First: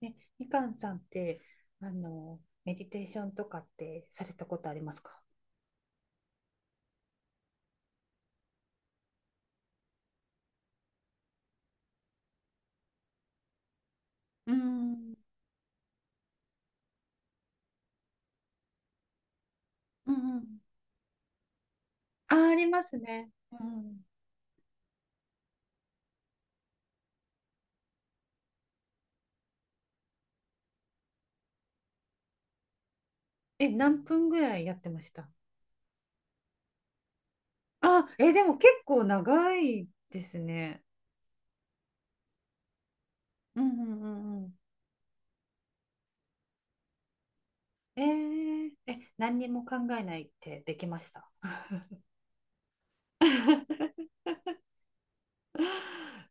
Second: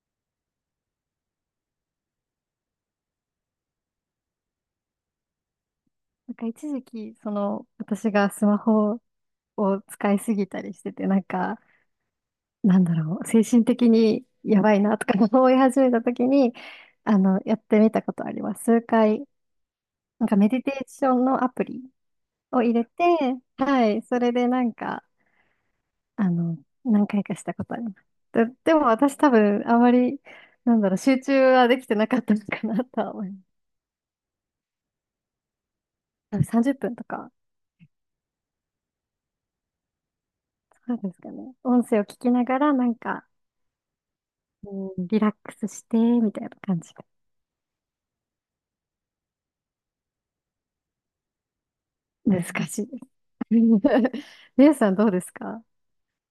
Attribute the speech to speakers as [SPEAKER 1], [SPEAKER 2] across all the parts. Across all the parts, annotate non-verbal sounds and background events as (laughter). [SPEAKER 1] ね、みかんさんって、あの、メディテーションとかってされたことありますか？
[SPEAKER 2] なんか一時期、その、私がスマホを使いすぎたりしてて、なんか、なんだろう、精神的に
[SPEAKER 1] うん、
[SPEAKER 2] や
[SPEAKER 1] う
[SPEAKER 2] ばいなとか
[SPEAKER 1] ん
[SPEAKER 2] (laughs) 思い始めた時に、あの、やってみたことあります。数回、
[SPEAKER 1] う
[SPEAKER 2] なんかメデ
[SPEAKER 1] ん。
[SPEAKER 2] ィテーションのアプリ
[SPEAKER 1] あ、あ
[SPEAKER 2] を
[SPEAKER 1] り
[SPEAKER 2] 入
[SPEAKER 1] ま
[SPEAKER 2] れ
[SPEAKER 1] す
[SPEAKER 2] て、
[SPEAKER 1] ね。う
[SPEAKER 2] はい、
[SPEAKER 1] ん。
[SPEAKER 2] それでなんか、あの、何回かしたことあります。でも私多分、あまり、なんだろう、集中はできてなかったのかなとは思い
[SPEAKER 1] え、何分ぐらいやってました？
[SPEAKER 2] ます。30分とか、
[SPEAKER 1] あ、え、でも結構長いですね。
[SPEAKER 2] そうですかね。音声を聞きながら、なんか、
[SPEAKER 1] うんうんうんうん。
[SPEAKER 2] うん、リラックスして、みたいな感じが
[SPEAKER 1] えー、え、何にも考えないってできました？
[SPEAKER 2] 難しいです。
[SPEAKER 1] (laughs)
[SPEAKER 2] (laughs) 皆さんどうですか？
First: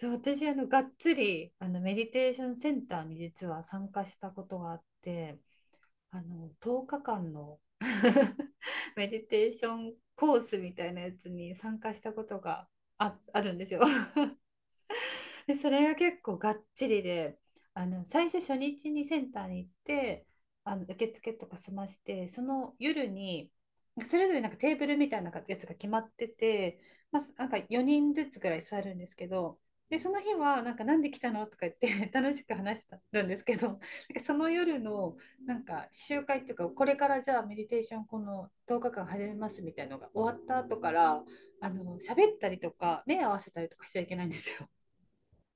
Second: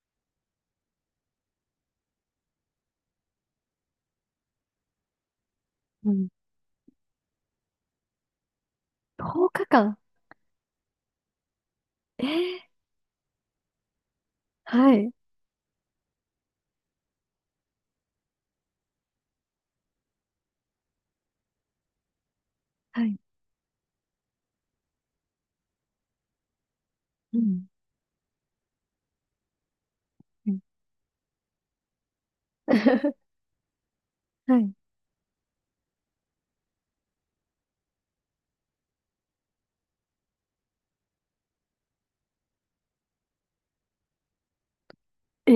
[SPEAKER 1] そう、私がっつりメディテーションセンターに実は参加したことがあって、
[SPEAKER 2] う
[SPEAKER 1] あ
[SPEAKER 2] ん。
[SPEAKER 1] の10日間の (laughs) メディ
[SPEAKER 2] 10
[SPEAKER 1] テーショ
[SPEAKER 2] 日
[SPEAKER 1] ン
[SPEAKER 2] 間
[SPEAKER 1] コースみたいなやつに参加したこ
[SPEAKER 2] え
[SPEAKER 1] と
[SPEAKER 2] ー、
[SPEAKER 1] があるんですよ。
[SPEAKER 2] はい。
[SPEAKER 1] で、それが結構がっちりで、あの、最初初日にセンターに行って、あの、受付とか済まして、その
[SPEAKER 2] は
[SPEAKER 1] 夜
[SPEAKER 2] い。
[SPEAKER 1] に、それぞれなんかテーブルみたいなやつが決まってて、まあ、
[SPEAKER 2] う
[SPEAKER 1] なんか
[SPEAKER 2] ん。
[SPEAKER 1] 4人ずつぐらい座るんですけど、で、その日
[SPEAKER 2] うん。
[SPEAKER 1] は、なんか、なんで来たのとか言って (laughs) 楽しく話してるん
[SPEAKER 2] (laughs)
[SPEAKER 1] ですけど、(laughs) なんかその
[SPEAKER 2] はい。
[SPEAKER 1] 夜の、なんか、集会っていうか、これからじゃあ、メディテーション、この10日間始めますみたいなのが終わった後から、あの、喋ったりとか、目合わせたりとかしちゃいけないんですよ。
[SPEAKER 2] え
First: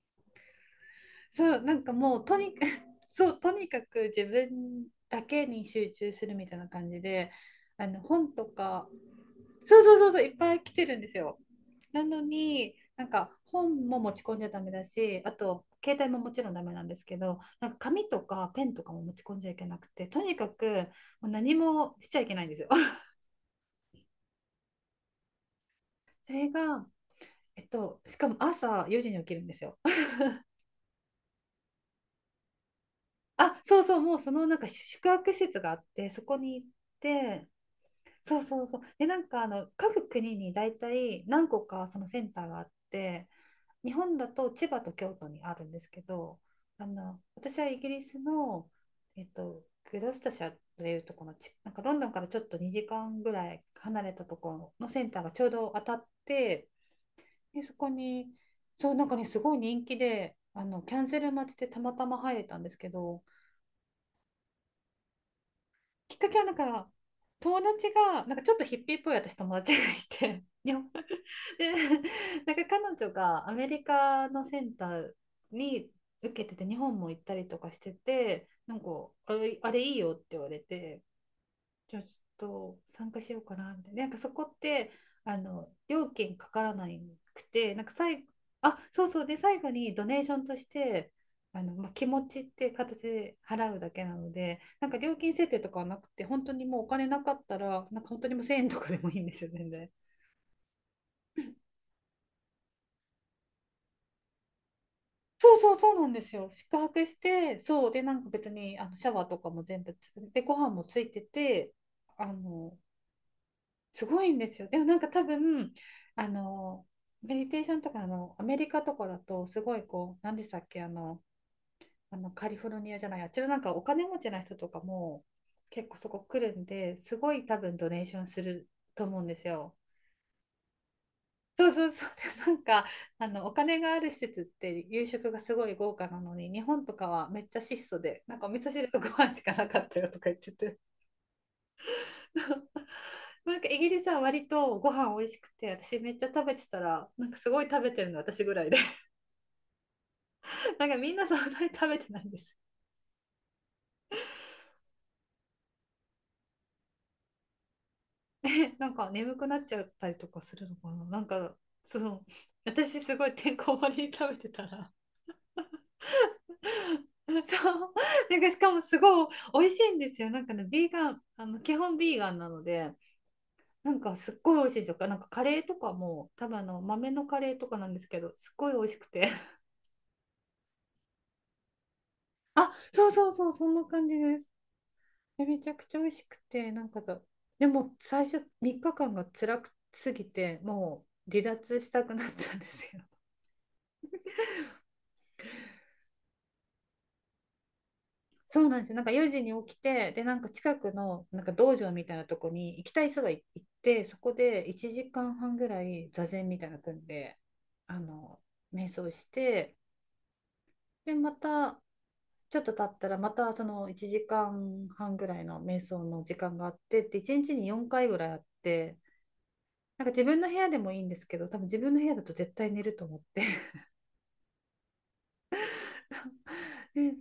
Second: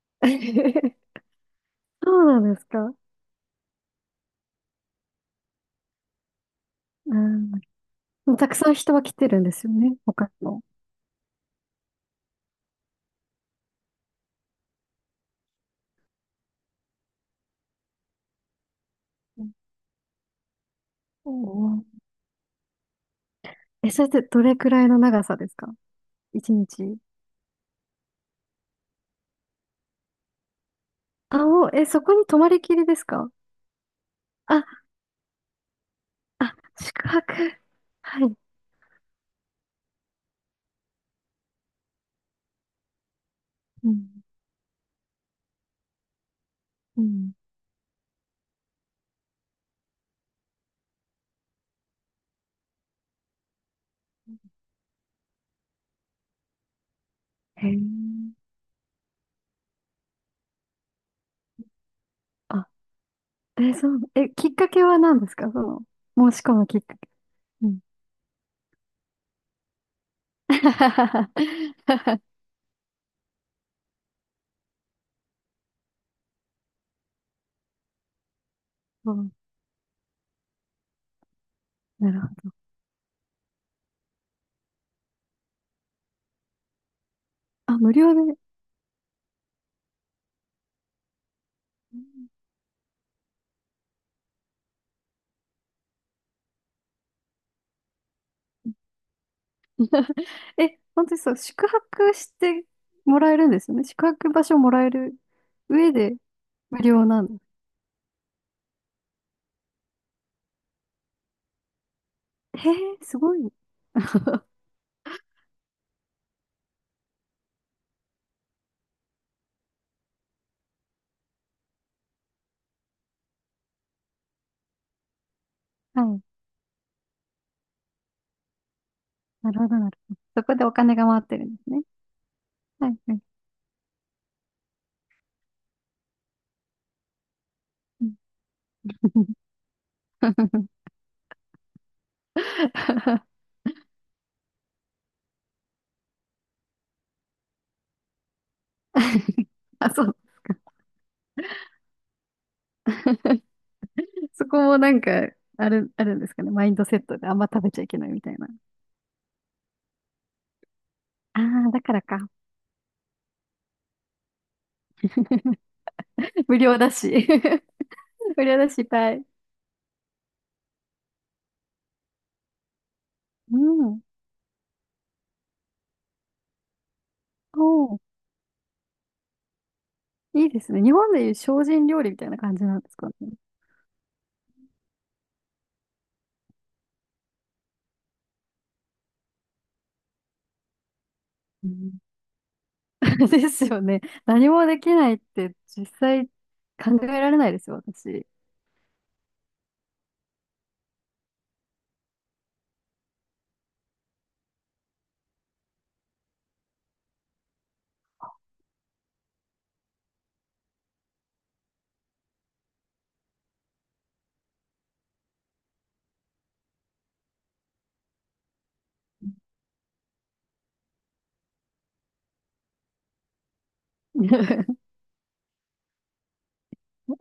[SPEAKER 2] ー。 (laughs)
[SPEAKER 1] そう、なんか
[SPEAKER 2] そ
[SPEAKER 1] もう
[SPEAKER 2] う
[SPEAKER 1] と
[SPEAKER 2] な
[SPEAKER 1] に
[SPEAKER 2] んで
[SPEAKER 1] かく
[SPEAKER 2] すか？
[SPEAKER 1] (laughs) そう、とにかく自分だけに集中するみたいな感じ
[SPEAKER 2] う
[SPEAKER 1] で、
[SPEAKER 2] ん。で
[SPEAKER 1] あの、本
[SPEAKER 2] も
[SPEAKER 1] と
[SPEAKER 2] たくさん
[SPEAKER 1] か、
[SPEAKER 2] 人は来てるんですよ
[SPEAKER 1] そうそ
[SPEAKER 2] ね、
[SPEAKER 1] うそうそう、い
[SPEAKER 2] 他
[SPEAKER 1] っぱい
[SPEAKER 2] の。
[SPEAKER 1] 来てるんですよ。なのに、なんか本も持ち込んじゃダメだし、あと携帯ももちろんダメなんですけど、なんか紙とかペンとかも持ち込ん
[SPEAKER 2] う
[SPEAKER 1] じゃ
[SPEAKER 2] ん。
[SPEAKER 1] いけなくて、とにかくもう
[SPEAKER 2] お
[SPEAKER 1] 何
[SPEAKER 2] ー。
[SPEAKER 1] もしちゃいけないんですよ。(laughs)
[SPEAKER 2] え、それってどれくらいの長さですか？
[SPEAKER 1] それ
[SPEAKER 2] 一
[SPEAKER 1] が、
[SPEAKER 2] 日。
[SPEAKER 1] えっと、しかも朝4時に起きるんですよ。(laughs)
[SPEAKER 2] あ、もう、え、そこに泊まりきりですか？
[SPEAKER 1] あ、そうそう、もうそのなん
[SPEAKER 2] あ、
[SPEAKER 1] か宿泊施設があって、そこ
[SPEAKER 2] あ、
[SPEAKER 1] に行っ
[SPEAKER 2] 宿泊。
[SPEAKER 1] て、
[SPEAKER 2] はい。
[SPEAKER 1] そうそうそう。で、なんかあの各国に大体何個かそのセンターがあって、
[SPEAKER 2] う
[SPEAKER 1] 日
[SPEAKER 2] ん。
[SPEAKER 1] 本だと千葉と京都にあるんですけど、あ
[SPEAKER 2] う
[SPEAKER 1] の、
[SPEAKER 2] ん。
[SPEAKER 1] 私はイギリスの、えっと、グロスタシャーというところのち、なんかロンドンからちょっと2時間ぐらい離れたところのセンターがちょうど当たって、で、
[SPEAKER 2] へ
[SPEAKER 1] そ
[SPEAKER 2] え。
[SPEAKER 1] こに、そう、なんかね、すごい人気で、あのキャンセル待ちでたまたま入れたん
[SPEAKER 2] あ、
[SPEAKER 1] ですけど、
[SPEAKER 2] え、そう、え、きっかけは何ですか？そ
[SPEAKER 1] きっか
[SPEAKER 2] の、申
[SPEAKER 1] け
[SPEAKER 2] し
[SPEAKER 1] はな
[SPEAKER 2] 込
[SPEAKER 1] ん
[SPEAKER 2] むきっ
[SPEAKER 1] か、
[SPEAKER 2] かけ。
[SPEAKER 1] 友
[SPEAKER 2] うん。
[SPEAKER 1] 達が、なんかちょっとヒッピーっぽい私友達がいて、(laughs) 日本 (laughs) で、
[SPEAKER 2] (laughs)
[SPEAKER 1] なんか彼女がアメリカのセンターに受けてて、日本も行ったりとかしてて、なんか、
[SPEAKER 2] そう。
[SPEAKER 1] あれいいよって言われて、じゃあ
[SPEAKER 2] な
[SPEAKER 1] ちょ
[SPEAKER 2] る
[SPEAKER 1] っ
[SPEAKER 2] ほど。
[SPEAKER 1] と参加しようかなみたいな。なんかそこって、あの、料金かからなくて、
[SPEAKER 2] あ、
[SPEAKER 1] なんか
[SPEAKER 2] 無料
[SPEAKER 1] 最後、
[SPEAKER 2] で。
[SPEAKER 1] あ、そうそう、で、最後にドネーションとして、あの、まあ、気持ちって形で払うだけなので、なんか料金設定とかはなくて、本当にもうお金なかったら、なんか本当にもう1000円とかでもいいんですよ、全然。
[SPEAKER 2] (laughs) え、本当にそう、宿泊してもらえるんですよね。宿泊場所もらえる
[SPEAKER 1] そうそうそ
[SPEAKER 2] 上
[SPEAKER 1] うなん
[SPEAKER 2] で
[SPEAKER 1] ですよ。宿
[SPEAKER 2] 無
[SPEAKER 1] 泊
[SPEAKER 2] 料
[SPEAKER 1] し
[SPEAKER 2] なの？
[SPEAKER 1] て、そう、で、なんか別にあのシャワーとかも全部つ、で、ご飯もついてて、あ
[SPEAKER 2] へ
[SPEAKER 1] の、
[SPEAKER 2] え、すごい。
[SPEAKER 1] すごいん
[SPEAKER 2] (laughs)
[SPEAKER 1] ですよ。でもなんか多分、あの、メディテーションとか、あの、アメリカとかだと、すごいこう、何でしたっけ、あの、あのカリフォルニアじゃない、あっちのなんかお金持ちな人とかも結構
[SPEAKER 2] は
[SPEAKER 1] そ
[SPEAKER 2] い。
[SPEAKER 1] こ来るんで、すごい多分ドネーションすると思うんです
[SPEAKER 2] なるほ
[SPEAKER 1] よ。
[SPEAKER 2] ど、なるほど。そこでお金が回ってるんで
[SPEAKER 1] そ
[SPEAKER 2] す
[SPEAKER 1] う
[SPEAKER 2] ね。
[SPEAKER 1] そうそう。(laughs) で、なんか、
[SPEAKER 2] はい、はい。
[SPEAKER 1] あの、お金がある施設って夕食がすごい豪華なのに、日本とかはめっちゃ質素
[SPEAKER 2] うん。
[SPEAKER 1] で、なんかお味噌汁とご飯しかなかったよとか言ってて。(laughs) なんかイギリスは割とご飯美味しくて、私めっちゃ食べてたら、なんかすごい食べてるの私ぐらいで、
[SPEAKER 2] (laughs) あ、そうです
[SPEAKER 1] (laughs) なんかみんなそんなに食べてないんです。
[SPEAKER 2] か。そこもなんか、あるんですかね。マインドセットであんま食べちゃいけないみたい
[SPEAKER 1] (laughs)
[SPEAKER 2] な。
[SPEAKER 1] え、なんか眠くなっちゃったりとかするのかな、なん
[SPEAKER 2] あ
[SPEAKER 1] か、
[SPEAKER 2] あ、だか
[SPEAKER 1] そ
[SPEAKER 2] ら
[SPEAKER 1] う、
[SPEAKER 2] か。
[SPEAKER 1] 私すごいてんこ盛りに食べてたら
[SPEAKER 2] (laughs) 無料だし。
[SPEAKER 1] (laughs)
[SPEAKER 2] (laughs)
[SPEAKER 1] そう。なん
[SPEAKER 2] 無
[SPEAKER 1] か
[SPEAKER 2] 料
[SPEAKER 1] し
[SPEAKER 2] だ
[SPEAKER 1] か
[SPEAKER 2] し、
[SPEAKER 1] も
[SPEAKER 2] いっ
[SPEAKER 1] す
[SPEAKER 2] ぱい。
[SPEAKER 1] ごい美味しいんですよ。なんかね、ビーガン、あの、基本ビーガンなので、
[SPEAKER 2] う
[SPEAKER 1] なん
[SPEAKER 2] ん。
[SPEAKER 1] かすっごい美味しいですよ。なんかカレーとかも、多分あの、豆のカレー
[SPEAKER 2] お
[SPEAKER 1] とかなんで
[SPEAKER 2] ー、
[SPEAKER 1] すけど、すっごい美味しくて。
[SPEAKER 2] いいですね。日本でいう精進料理みたいな感じ
[SPEAKER 1] (laughs)
[SPEAKER 2] なんです
[SPEAKER 1] そ
[SPEAKER 2] か
[SPEAKER 1] うそ
[SPEAKER 2] ね。
[SPEAKER 1] うそう、そんな感じです。でめちゃくちゃ美味しくて、なんかだ、でも最初3日間が辛くすぎて、もう離
[SPEAKER 2] う
[SPEAKER 1] 脱し
[SPEAKER 2] ん。
[SPEAKER 1] たくなったんですよ。
[SPEAKER 2] (laughs) ですよね。何もできないって実際考えられないですよ、私。
[SPEAKER 1] そうなんですよ。なんか4時に起きて、で、なんか近くのなんか道場みたいなとこに行きたい人が行って、そこで1時間半ぐらい座禅みたいなの組んで、あの、瞑想して、で、またちょっと経ったら、またその1時間半ぐらいの瞑想の時間があって、で、1日に4回ぐらいあって、なんか自分の部屋でもいいんですけど、多分自分の部屋だと絶対寝ると思って。
[SPEAKER 2] (laughs)
[SPEAKER 1] (laughs) で、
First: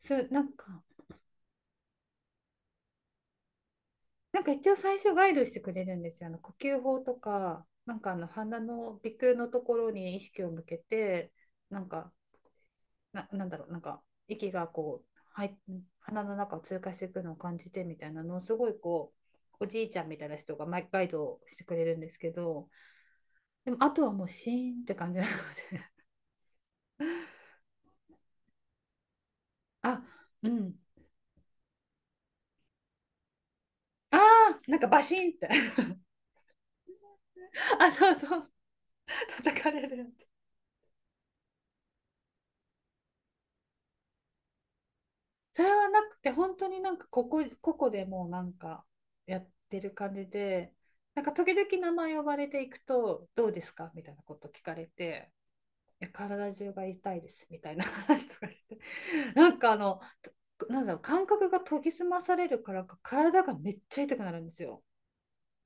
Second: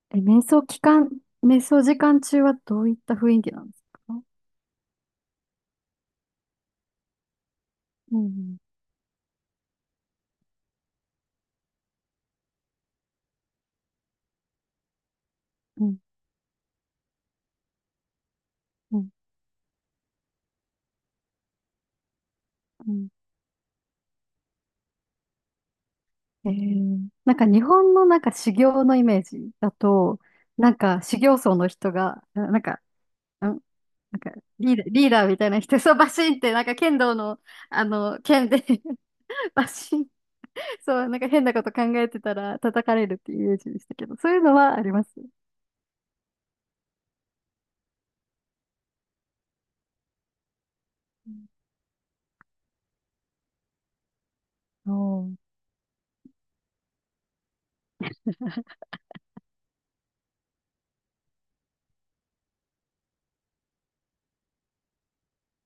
[SPEAKER 1] そ
[SPEAKER 2] え、
[SPEAKER 1] う、なんか
[SPEAKER 2] 瞑想時間中はどういった雰囲気なんですか？
[SPEAKER 1] なんか一応最初ガイドしてくれるんですよ。あの呼吸法とか、なんかあ
[SPEAKER 2] う
[SPEAKER 1] の
[SPEAKER 2] ん、
[SPEAKER 1] 鼻の鼻腔のところに意識を向けて、なんか、なんだろう、なんか息がこう、はい、
[SPEAKER 2] うん、
[SPEAKER 1] 鼻の中を通過していくのを感じてみたいなのをすごい
[SPEAKER 2] うん、
[SPEAKER 1] こう、おじいちゃんみたいな人がマイガイドをしてくれるんですけど、
[SPEAKER 2] うん。
[SPEAKER 1] でもあとはもうシーンって感じなの
[SPEAKER 2] え
[SPEAKER 1] で。
[SPEAKER 2] ー、なんか日本のなんか修行のイメージだ
[SPEAKER 1] (laughs) あ、
[SPEAKER 2] と、
[SPEAKER 1] う
[SPEAKER 2] なん
[SPEAKER 1] ん。
[SPEAKER 2] か修行僧の人が、んなん
[SPEAKER 1] あ
[SPEAKER 2] か
[SPEAKER 1] あ、
[SPEAKER 2] リ
[SPEAKER 1] な
[SPEAKER 2] ー
[SPEAKER 1] ん
[SPEAKER 2] ダ
[SPEAKER 1] か
[SPEAKER 2] ー、
[SPEAKER 1] バ
[SPEAKER 2] リー
[SPEAKER 1] シ
[SPEAKER 2] ダ
[SPEAKER 1] ー
[SPEAKER 2] ー
[SPEAKER 1] ンっ
[SPEAKER 2] みた
[SPEAKER 1] て。
[SPEAKER 2] いな人、そうバシンって、なんか剣道の、
[SPEAKER 1] (laughs)
[SPEAKER 2] あ
[SPEAKER 1] あ、そう
[SPEAKER 2] の、
[SPEAKER 1] そ
[SPEAKER 2] 剣
[SPEAKER 1] う。
[SPEAKER 2] で (laughs)
[SPEAKER 1] (laughs) 叩
[SPEAKER 2] バ
[SPEAKER 1] かれる
[SPEAKER 2] シ
[SPEAKER 1] や
[SPEAKER 2] ン、
[SPEAKER 1] つ。
[SPEAKER 2] そう、なんか変なこと考えてたら叩かれるっていうイメージでしたけど、そういうのはあります？
[SPEAKER 1] それはなくて、本当になんかここでもうなんかやってる感じで、なんか時々名前呼ばれていくと、どうですかみたいなこと聞かれ
[SPEAKER 2] お
[SPEAKER 1] て、
[SPEAKER 2] ー。
[SPEAKER 1] いや体中が痛いですみたいな話とかして、(laughs) なんかあの、なんだろう、感覚が研ぎ澄まされるからか、体がめっちゃ痛くなるんですよ。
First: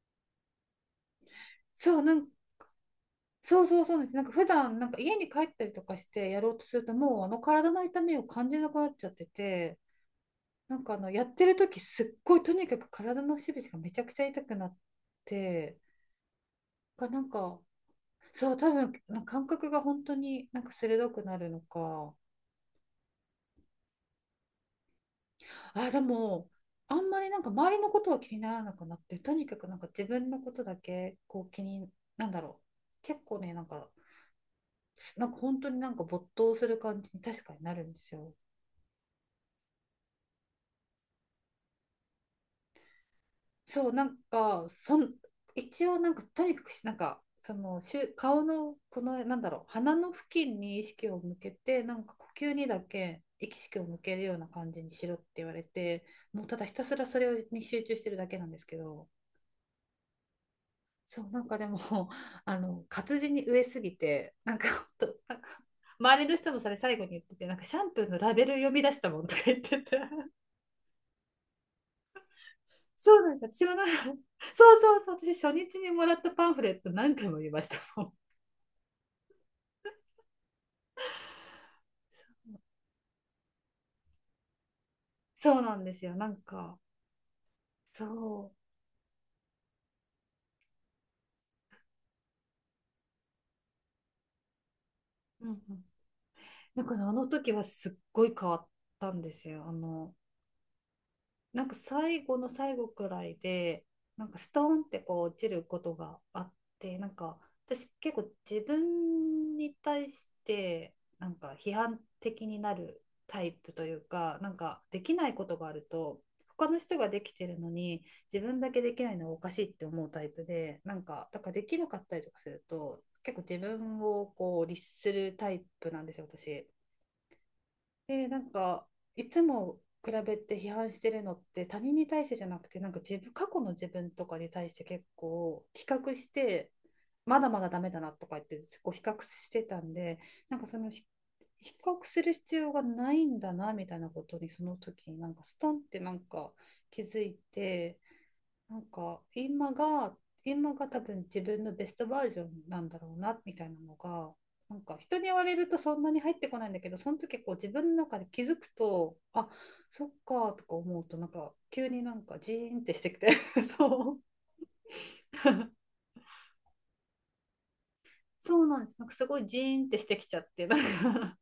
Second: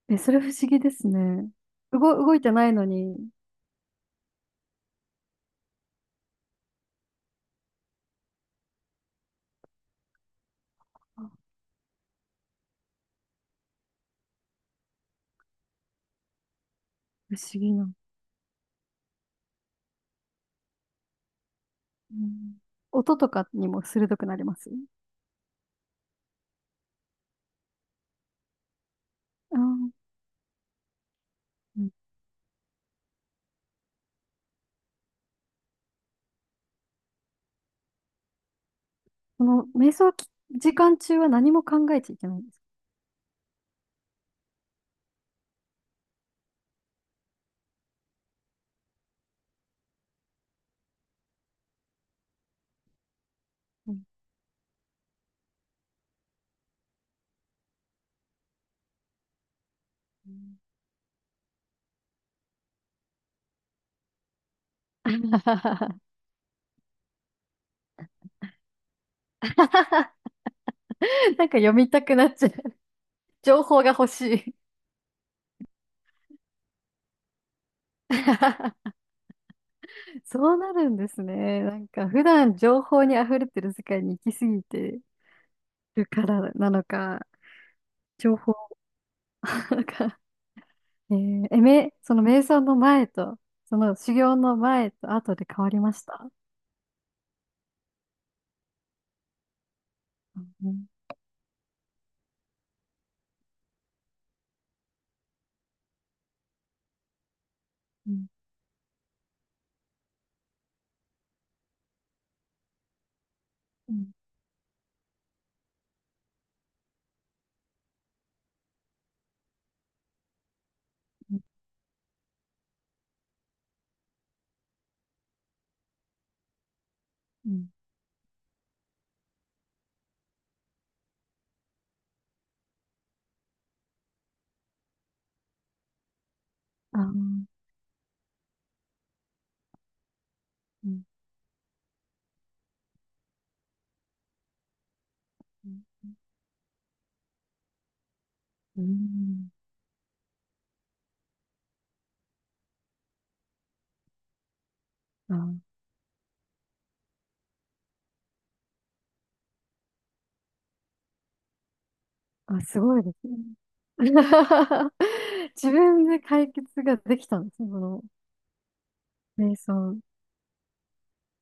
[SPEAKER 2] え、それ不思議ですね。
[SPEAKER 1] そ
[SPEAKER 2] 動、
[SPEAKER 1] う、なん
[SPEAKER 2] 動いてないのに、
[SPEAKER 1] そうそうそうなんです。なんか普段なんか家に帰ったりとかしてやろうとすると、もうあの体の痛みを感じなくなっちゃってて、なんかあのやっ
[SPEAKER 2] あ、
[SPEAKER 1] てる時すっごいとにかく体の節々がめちゃくちゃ痛くなってなん
[SPEAKER 2] 不思
[SPEAKER 1] か、
[SPEAKER 2] 議な。
[SPEAKER 1] そう、多分なんか感覚が本当になんか鋭くなるのか、
[SPEAKER 2] うん。音とかにも鋭くなります？
[SPEAKER 1] あ、でもあんまりなんか周りのことは気にならなくなって、とにか
[SPEAKER 2] あ
[SPEAKER 1] くなんか
[SPEAKER 2] ー。
[SPEAKER 1] 自分のことだけこう気に、なんだろう、結構ね、なんか、なんか本当になんか没頭する感じに確かになるんですよ。
[SPEAKER 2] その、瞑想き時間中は何も考えちゃいけないんですか？
[SPEAKER 1] そう、なんか、一応、なんか、とにかくし、なんか、顔の、この、なんだろう、鼻の付近に意識を向けて、なんか、呼吸にだけ意識を向
[SPEAKER 2] う
[SPEAKER 1] けるような感じにしろって言われて、もう、ただひたすらそれに集中してるだけなんですけど、
[SPEAKER 2] ん。
[SPEAKER 1] そう、なんかでも、(laughs) あの、活字に飢えすぎて、なんか、(laughs) ほんと、なんか
[SPEAKER 2] (laughs) な
[SPEAKER 1] 周りの人もそれ最後に言ってて、なんか、シャンプーのラベル読み出したもんとか言ってて、
[SPEAKER 2] んか読みたくなっちゃう。
[SPEAKER 1] そうなんで
[SPEAKER 2] 情
[SPEAKER 1] すよ。私も
[SPEAKER 2] 報
[SPEAKER 1] な
[SPEAKER 2] が
[SPEAKER 1] んか
[SPEAKER 2] 欲し
[SPEAKER 1] (laughs)
[SPEAKER 2] い。
[SPEAKER 1] そうそうそう、私初日にもらったパンフレット何回も見ましたもん。
[SPEAKER 2] (laughs) そうなるんですね。なんか普段情報に溢れてる世界に行き過ぎて
[SPEAKER 1] そうなんです
[SPEAKER 2] る
[SPEAKER 1] よ。
[SPEAKER 2] か
[SPEAKER 1] なん
[SPEAKER 2] らな
[SPEAKER 1] か、
[SPEAKER 2] のか、
[SPEAKER 1] そ
[SPEAKER 2] 情報なのか。えー、え、その瞑想の前と、その修行の前と後で
[SPEAKER 1] う。うん
[SPEAKER 2] 変わ
[SPEAKER 1] う
[SPEAKER 2] り
[SPEAKER 1] ん。
[SPEAKER 2] ました？
[SPEAKER 1] あの時はすっごい変わったんですよ。
[SPEAKER 2] うん、うん、
[SPEAKER 1] なんか最後の最後くらいで、なんかストーンってこう落ちることがあって、なんか私
[SPEAKER 2] う
[SPEAKER 1] 結
[SPEAKER 2] ん、
[SPEAKER 1] 構自分に対してなんか批判的になるタイプというか、なんかできないことがあると、他の人ができてるのに自分だけできないのはおかしいって思うタイプで、なんか
[SPEAKER 2] うん、
[SPEAKER 1] だからできなかったりとかすると、結構自分をこう律するタイプなんですよ、私。
[SPEAKER 2] うん。
[SPEAKER 1] で、なんか、いつも比べて批判してるのって他人に対してじゃなくて、なんか自分、過去の自分とかに対して結構比較して、
[SPEAKER 2] あー、う
[SPEAKER 1] ま
[SPEAKER 2] ん、
[SPEAKER 1] だまだダメだなとか言って、こう比較してたんで、なんかそのひ比較する必要がないんだなみたいなことに、その時になんかストンって
[SPEAKER 2] う
[SPEAKER 1] なんか気づいて、なんか
[SPEAKER 2] ん、
[SPEAKER 1] 今が多分自分のベストバージョンなんだろうなみたいなのがなんか人に言
[SPEAKER 2] う
[SPEAKER 1] われ
[SPEAKER 2] ん。
[SPEAKER 1] るとそんなに入ってこないんだけど、その時こう自分の中で気づくと、あ、そっかとか思うと、なんか急になんかジ
[SPEAKER 2] あ、
[SPEAKER 1] ーン
[SPEAKER 2] す
[SPEAKER 1] って
[SPEAKER 2] ご
[SPEAKER 1] し
[SPEAKER 2] い
[SPEAKER 1] て
[SPEAKER 2] で
[SPEAKER 1] き
[SPEAKER 2] す
[SPEAKER 1] て、
[SPEAKER 2] ね。
[SPEAKER 1] (laughs) そう
[SPEAKER 2] (laughs) 自分で解決ができたんですね、この
[SPEAKER 1] そうなんです。なんかすごい
[SPEAKER 2] 瞑
[SPEAKER 1] ジーンって
[SPEAKER 2] 想。
[SPEAKER 1] してきちゃってなんか、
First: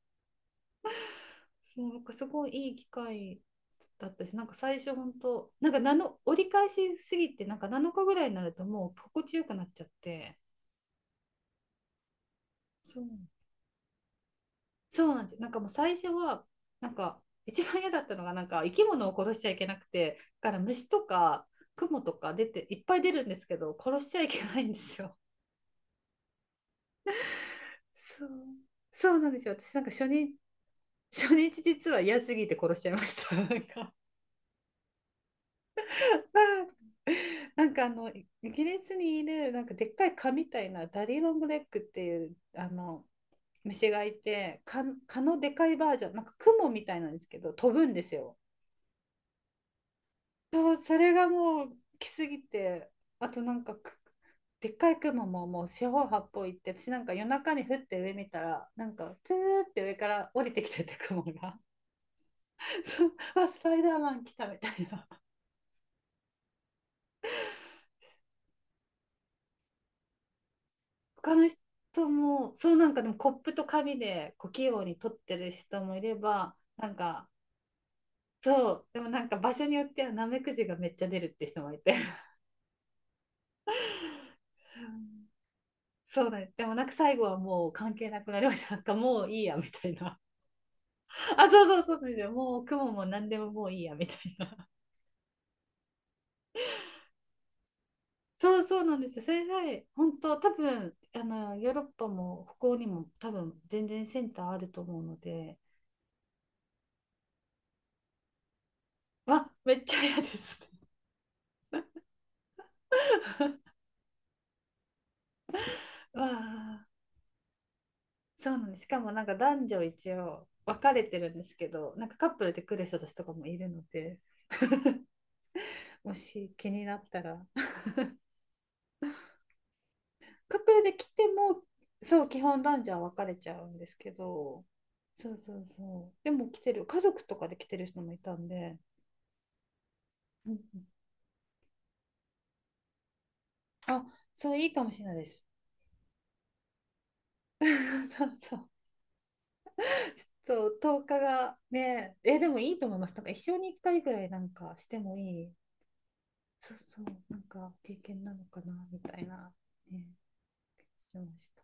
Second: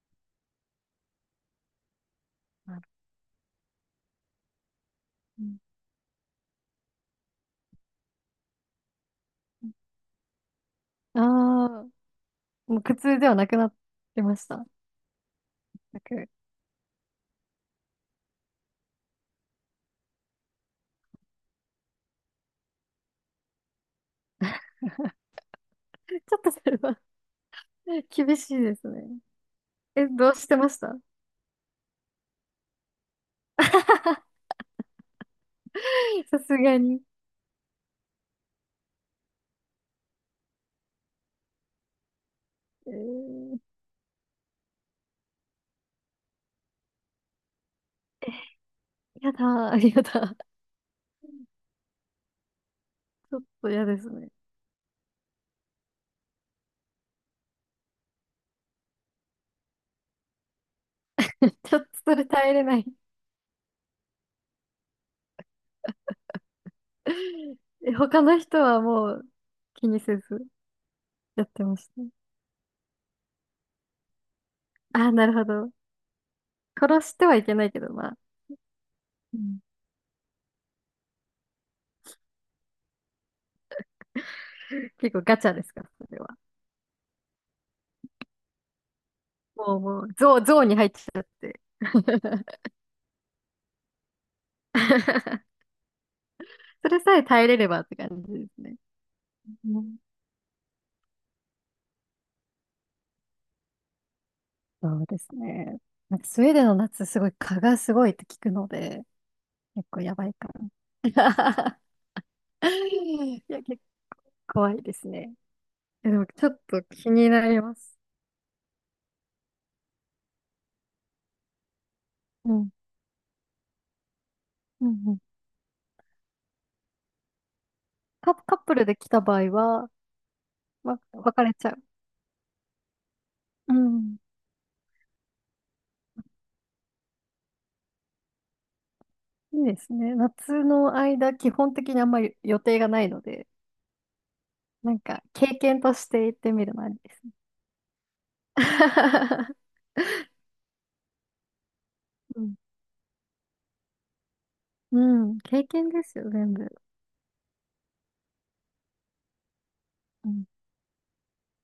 [SPEAKER 1] (laughs) もうなんかすごいいい機会だったし、なんか最初本当なんかなの折り返しすぎてなんか7日ぐらいになるともう心地よくなっちゃって、
[SPEAKER 2] ああー、もう苦
[SPEAKER 1] そう
[SPEAKER 2] 痛ではなくなってました？
[SPEAKER 1] そうなんですよ。なんかもう最
[SPEAKER 2] 全
[SPEAKER 1] 初
[SPEAKER 2] く。
[SPEAKER 1] は、なんか一番嫌だったのが、なんか生き物を殺しちゃいけなくて、だから虫とかクモとか出て、いっぱい出るんですけど、殺しちゃいけないんですよ。
[SPEAKER 2] ちょっとそれは (laughs)
[SPEAKER 1] そう、
[SPEAKER 2] 厳しいですね。
[SPEAKER 1] そうなんですよ。私なんか初
[SPEAKER 2] え、ど
[SPEAKER 1] 日、
[SPEAKER 2] うしてました？ (laughs)
[SPEAKER 1] 初日実は嫌すぎて殺しちゃいました。なんか、
[SPEAKER 2] さす
[SPEAKER 1] (laughs)
[SPEAKER 2] がに。
[SPEAKER 1] イギリスにいる、なんかでっかい蚊みたいな、ダディロングレッグっていう、あ
[SPEAKER 2] え
[SPEAKER 1] の、
[SPEAKER 2] ー、
[SPEAKER 1] 虫がいて、蚊、蚊のでかいバージョン、なんかクモみたいなんですけど、飛ぶんですよ。
[SPEAKER 2] やだー、やだ。 (laughs)
[SPEAKER 1] そう、それがもう来すぎて、あ
[SPEAKER 2] ちょっ
[SPEAKER 1] となん
[SPEAKER 2] と
[SPEAKER 1] か
[SPEAKER 2] 嫌で
[SPEAKER 1] く、
[SPEAKER 2] すね。
[SPEAKER 1] でっかい雲ももう四方八方行って、私なんか夜中に降って上見たら、なんかツーって上から降りてきてて雲
[SPEAKER 2] (laughs)
[SPEAKER 1] が、
[SPEAKER 2] ちょっとそれ耐えれない。
[SPEAKER 1] (laughs) そう、あ、スパイダーマン来たみたいな。
[SPEAKER 2] (laughs) え、他の人はもう気にせず
[SPEAKER 1] (laughs) 他
[SPEAKER 2] や
[SPEAKER 1] の
[SPEAKER 2] ってました？
[SPEAKER 1] 人も、そうなんかでもコップと紙でこう器用に
[SPEAKER 2] ああ、
[SPEAKER 1] 取っ
[SPEAKER 2] なる
[SPEAKER 1] て
[SPEAKER 2] ほ
[SPEAKER 1] る
[SPEAKER 2] ど。
[SPEAKER 1] 人もいれば、なん
[SPEAKER 2] 殺して
[SPEAKER 1] か、
[SPEAKER 2] はいけないけど、まあ。
[SPEAKER 1] そう、でもなんか
[SPEAKER 2] う
[SPEAKER 1] 場
[SPEAKER 2] ん。
[SPEAKER 1] 所によってはナメクジがめっちゃ出るって人もいて、
[SPEAKER 2] 結
[SPEAKER 1] (laughs)
[SPEAKER 2] 構ガチャですか、それ
[SPEAKER 1] そ
[SPEAKER 2] は？
[SPEAKER 1] うなんで、でもなんか最後はもう関係なくなりました。なんかもういいやみ
[SPEAKER 2] もう、
[SPEAKER 1] たい
[SPEAKER 2] もう、
[SPEAKER 1] な。
[SPEAKER 2] ゾーンに入っちゃっ
[SPEAKER 1] (laughs) あ、
[SPEAKER 2] て。
[SPEAKER 1] そうそうそうですよ。もう雲も何でももういいやみたいな。
[SPEAKER 2] (laughs) それさえ耐えれればって感じ
[SPEAKER 1] (laughs)
[SPEAKER 2] で
[SPEAKER 1] そ
[SPEAKER 2] す
[SPEAKER 1] う
[SPEAKER 2] ね。
[SPEAKER 1] そうなんですよ。それさ
[SPEAKER 2] う
[SPEAKER 1] え、
[SPEAKER 2] ん、
[SPEAKER 1] 本当、多分あのヨーロッパも北欧にも多分全然センターあると
[SPEAKER 2] そ
[SPEAKER 1] 思う
[SPEAKER 2] うで
[SPEAKER 1] の
[SPEAKER 2] す
[SPEAKER 1] で、
[SPEAKER 2] ね。なんかスウェーデンの夏、すごい蚊がすごいって聞くので、
[SPEAKER 1] わ、めっ
[SPEAKER 2] 結
[SPEAKER 1] ち
[SPEAKER 2] 構
[SPEAKER 1] ゃ
[SPEAKER 2] や
[SPEAKER 1] 嫌
[SPEAKER 2] ば
[SPEAKER 1] で
[SPEAKER 2] いか
[SPEAKER 1] すね。
[SPEAKER 2] な。(laughs) いや、結構怖いですね。で
[SPEAKER 1] (laughs)
[SPEAKER 2] も、
[SPEAKER 1] わ
[SPEAKER 2] ちょっと
[SPEAKER 1] あ、
[SPEAKER 2] 気になります。
[SPEAKER 1] そうなんです。しかもなんか男女一応分かれてるんですけど、なんかカップル
[SPEAKER 2] う
[SPEAKER 1] で
[SPEAKER 2] ん。
[SPEAKER 1] 来る人たちとかもいるので、
[SPEAKER 2] うん、うん。
[SPEAKER 1] もし気になったら、(laughs)
[SPEAKER 2] カップルで来た場合は、
[SPEAKER 1] カップルで
[SPEAKER 2] ま、
[SPEAKER 1] 来て
[SPEAKER 2] 別れ
[SPEAKER 1] も、
[SPEAKER 2] ちゃう？
[SPEAKER 1] そう、基本男女は分かれちゃう
[SPEAKER 2] う
[SPEAKER 1] んですけ
[SPEAKER 2] ん。
[SPEAKER 1] ど、そうそうそう。でも来てる、家族とかで来てる人もいたんで、
[SPEAKER 2] いいですね。
[SPEAKER 1] うん
[SPEAKER 2] 夏
[SPEAKER 1] うん、
[SPEAKER 2] の間、基本的にあんまり予定がないので、
[SPEAKER 1] あ、そう、いいかも
[SPEAKER 2] なん
[SPEAKER 1] しれない
[SPEAKER 2] か、
[SPEAKER 1] です。
[SPEAKER 2] 経験として言ってみるのありですね。
[SPEAKER 1] (laughs) そうそう。
[SPEAKER 2] (laughs)
[SPEAKER 1] ちょっと、10日がね、え、
[SPEAKER 2] う
[SPEAKER 1] で
[SPEAKER 2] ん、
[SPEAKER 1] もいいと思います。なんか、一生に1回ぐらいなんかして
[SPEAKER 2] う
[SPEAKER 1] も
[SPEAKER 2] ん、
[SPEAKER 1] いい、
[SPEAKER 2] 経験ですよ、全部。
[SPEAKER 1] そうそう、なんか、経験なのかな、みたいな、ね、
[SPEAKER 2] うん。
[SPEAKER 1] 気がしました。